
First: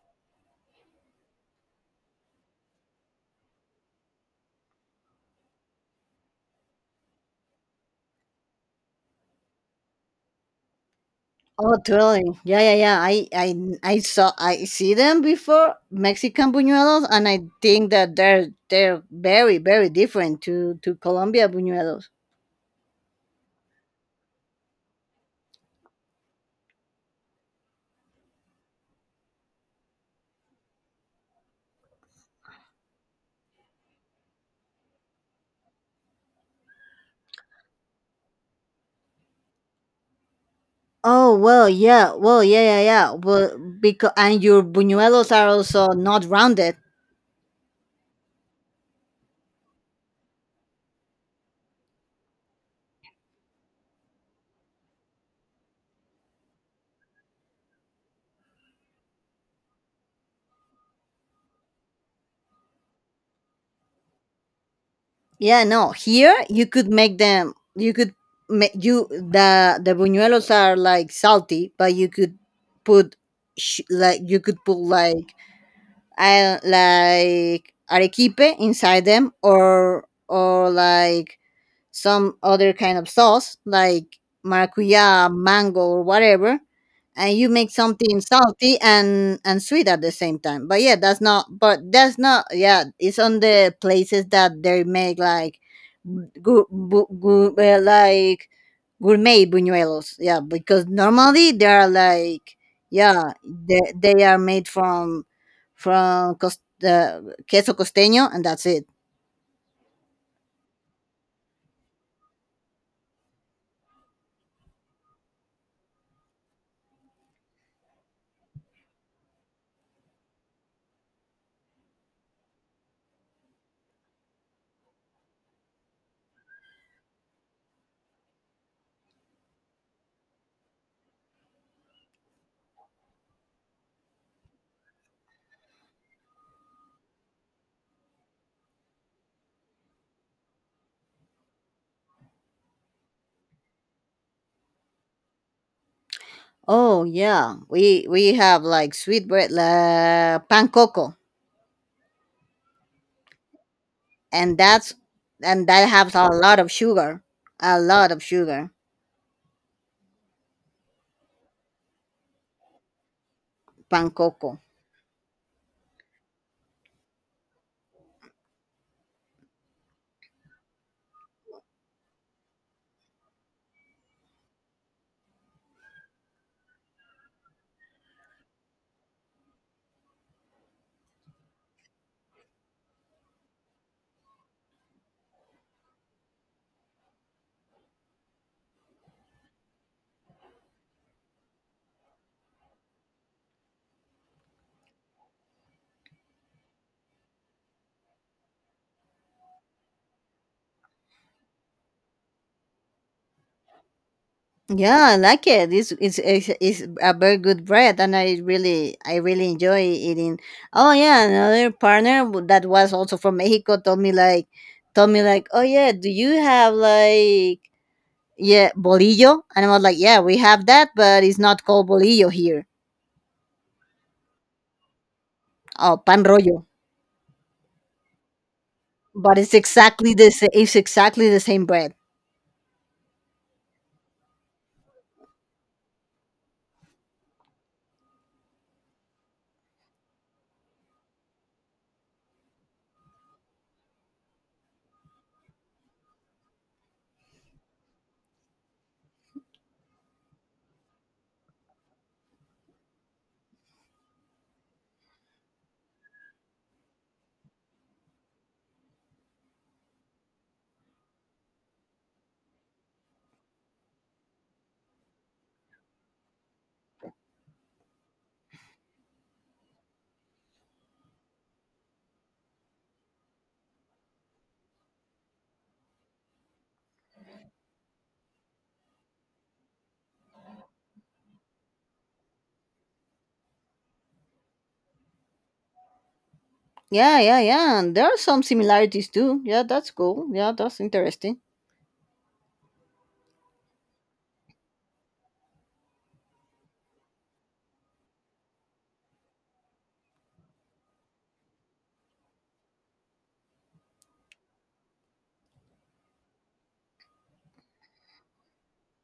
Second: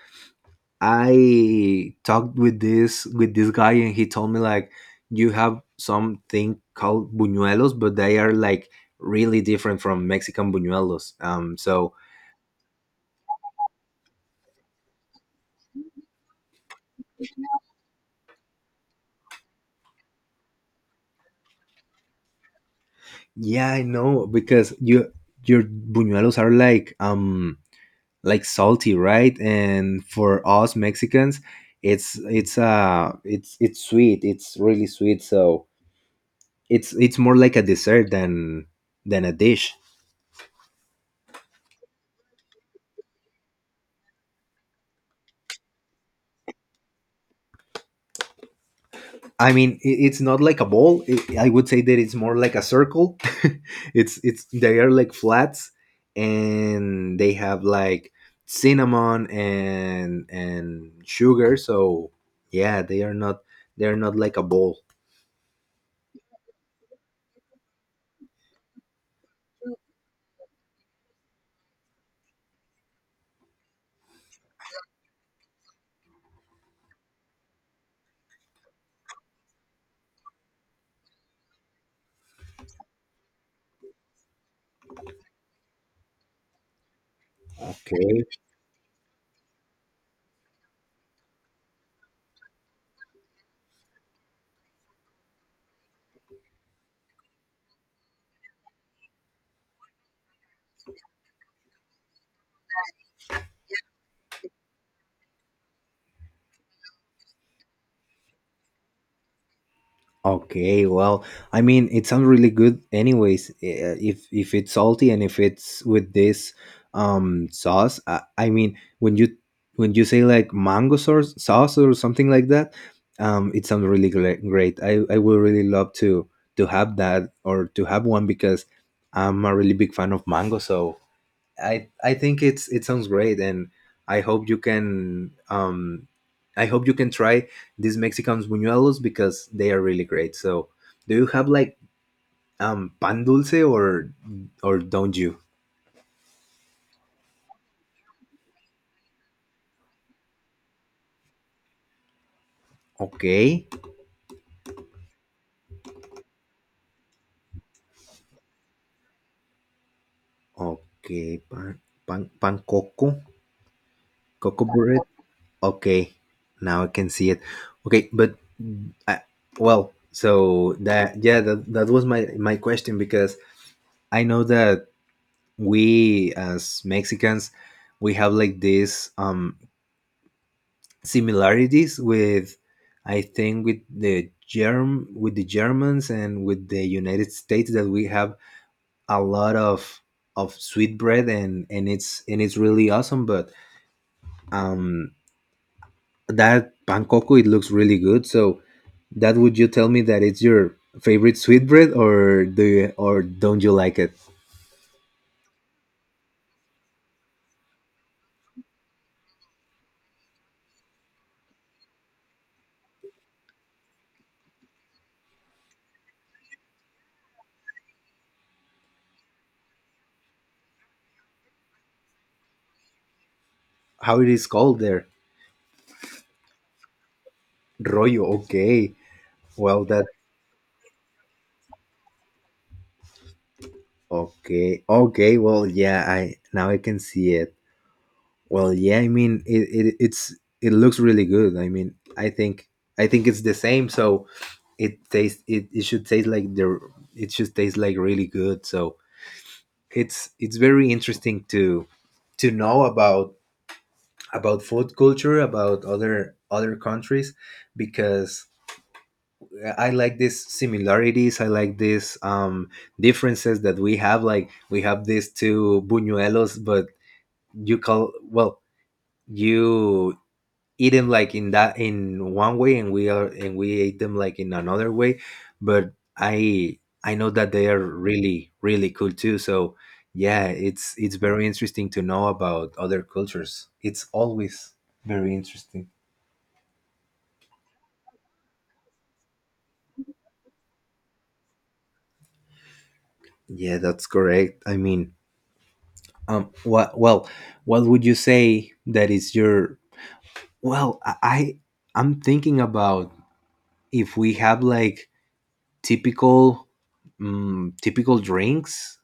S1: I talked with this guy and he told me like you have something called buñuelos, but they are like really different from Mexican buñuelos.
S2: Oh,
S1: So
S2: totally, yeah, yeah, yeah. I see them before Mexican buñuelos, and I think that they're very very different to Colombia buñuelos.
S1: yeah, I know because you your buñuelos are like salty, right? And for us Mexicans, it's sweet. It's really sweet, so it's more like a dessert than a dish.
S2: Oh well, yeah, well, yeah, yeah, yeah. Well, because and your buñuelos are also not rounded.
S1: I mean, it's not like a ball. I would say that it's more like a circle. It's They are like flats, and they have like cinnamon and sugar. So yeah, they are not, they are not like a ball.
S2: Yeah, no. Here you could make them. You could make you the buñuelos are like salty, but you could put like you could put like I like arequipe inside them, or like some other kind of sauce like maracuya, mango, or whatever, and you make something
S1: Okay.
S2: salty and sweet at the same time. But yeah, that's not. But that's not. Yeah, it's on the places that they make like like gourmet buñuelos. Yeah, because normally they are like yeah they are made from from queso costeño, and that's it.
S1: Okay, well, I mean, it sounds really good anyways. If it's salty and if it's with this sauce, I mean, when you say like mango sauce or something like that, it sounds really great. I would really love to have that or to have one because I'm a really big fan of mango, so I think it sounds great, and I hope you can I hope you can try these Mexican buñuelos because they are really great. So, do you have like pan dulce or don't you?
S2: Oh yeah, we have like sweetbread, la pan coco,
S1: Okay,
S2: and that has a lot of sugar, a lot of sugar,
S1: okay, pan coco,
S2: pan coco.
S1: coco bread. Okay, now I can see it. Okay, but I, well, so that yeah, that was my my question because I know that we as Mexicans we have like these similarities with I think with the Germ with the Germans and with the United States, that we have a lot of sweet bread and it's really awesome, but um that pancoco it looks really good. So that would you tell me that it's your favorite sweet bread or do you, or don't you like it?
S2: Yeah, I like it. It's a very good bread, and I really enjoy eating. Oh yeah, another partner that was also from Mexico told me like, oh yeah, do you have like, yeah, bolillo? And I was like, yeah, we have that, but it's not called bolillo here.
S1: How it is called there?
S2: Oh, pan rollo.
S1: Rollo, okay.
S2: But it's
S1: Well that.
S2: exactly the sa- it's exactly the same bread.
S1: Okay. Okay. Well, yeah. I now I can see it. Well, yeah. I mean, it looks really good. I mean, I think it's the same. So it should taste like the it should taste like really good. So it's very interesting to know about food culture, about other other countries, because I like these similarities. I like these differences that we have. Like we have these two buñuelos, but you call, well, you eat them like in that in one way, and we are and we ate them like in another way, but i I know that they are really really cool too. So yeah, it's very interesting to know about other cultures. It's always very interesting.
S2: Yeah, yeah, yeah. And there are some similarities too. Yeah, that's cool. Yeah, that's interesting.
S1: Yeah, that's correct. I mean, what, well, what would you say that is your, well i I- I'm thinking about if we have like typical typical drinks.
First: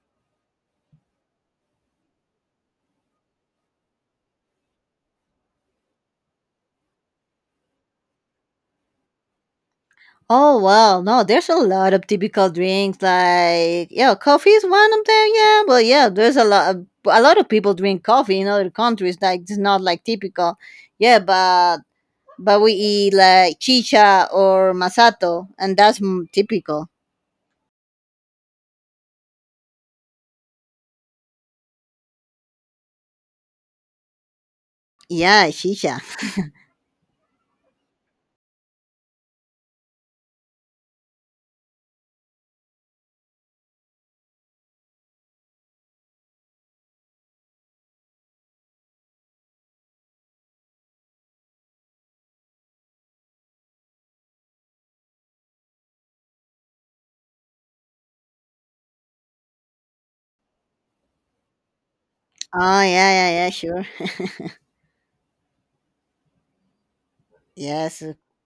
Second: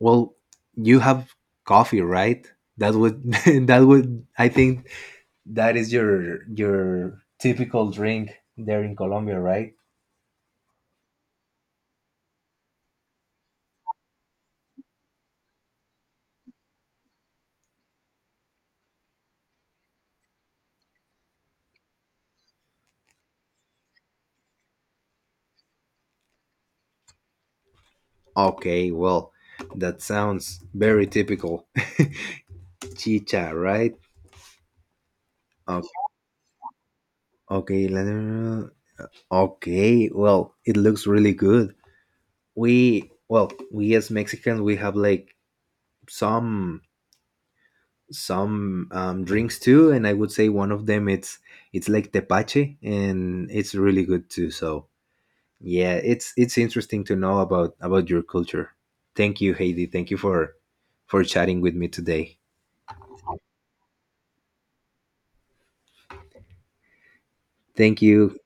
S1: Well, you have coffee, right? That would that would, I think, that is your typical drink there in Colombia, right?
S2: Oh well, no, there's a lot of typical drinks, like, yeah, coffee is one of them. Yeah, but yeah, there's a lot of people drink coffee in other countries. Like, it's not like typical. Yeah, but we eat like chicha or masato, and that's, typical.
S1: Okay, well, that sounds very typical. Chicha, right?
S2: Yeah,
S1: Okay,
S2: chicha.
S1: okay let me- okay, well, it looks really good. We, well, we as Mexicans we have like some some drinks too, and I would say one of them, it's like tepache, and it's really good too. So yeah, it's interesting to know about your culture. Thank you, Heidi. Thank you for chatting with me today.
S2: Oh yeah, yeah, yeah, sure.
S1: Thank
S2: Yes.
S1: you,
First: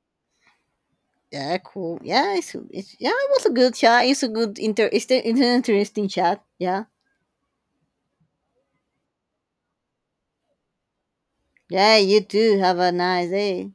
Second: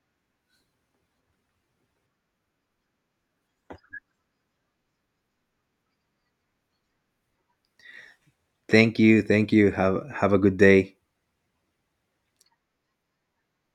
S2: Yeah, cool. Yeah, it's yeah, it was a good chat. It's a good inter. It's an interesting chat. Yeah.
S1: thank you. Have a good day.
S2: Yeah. You too. Have a nice day.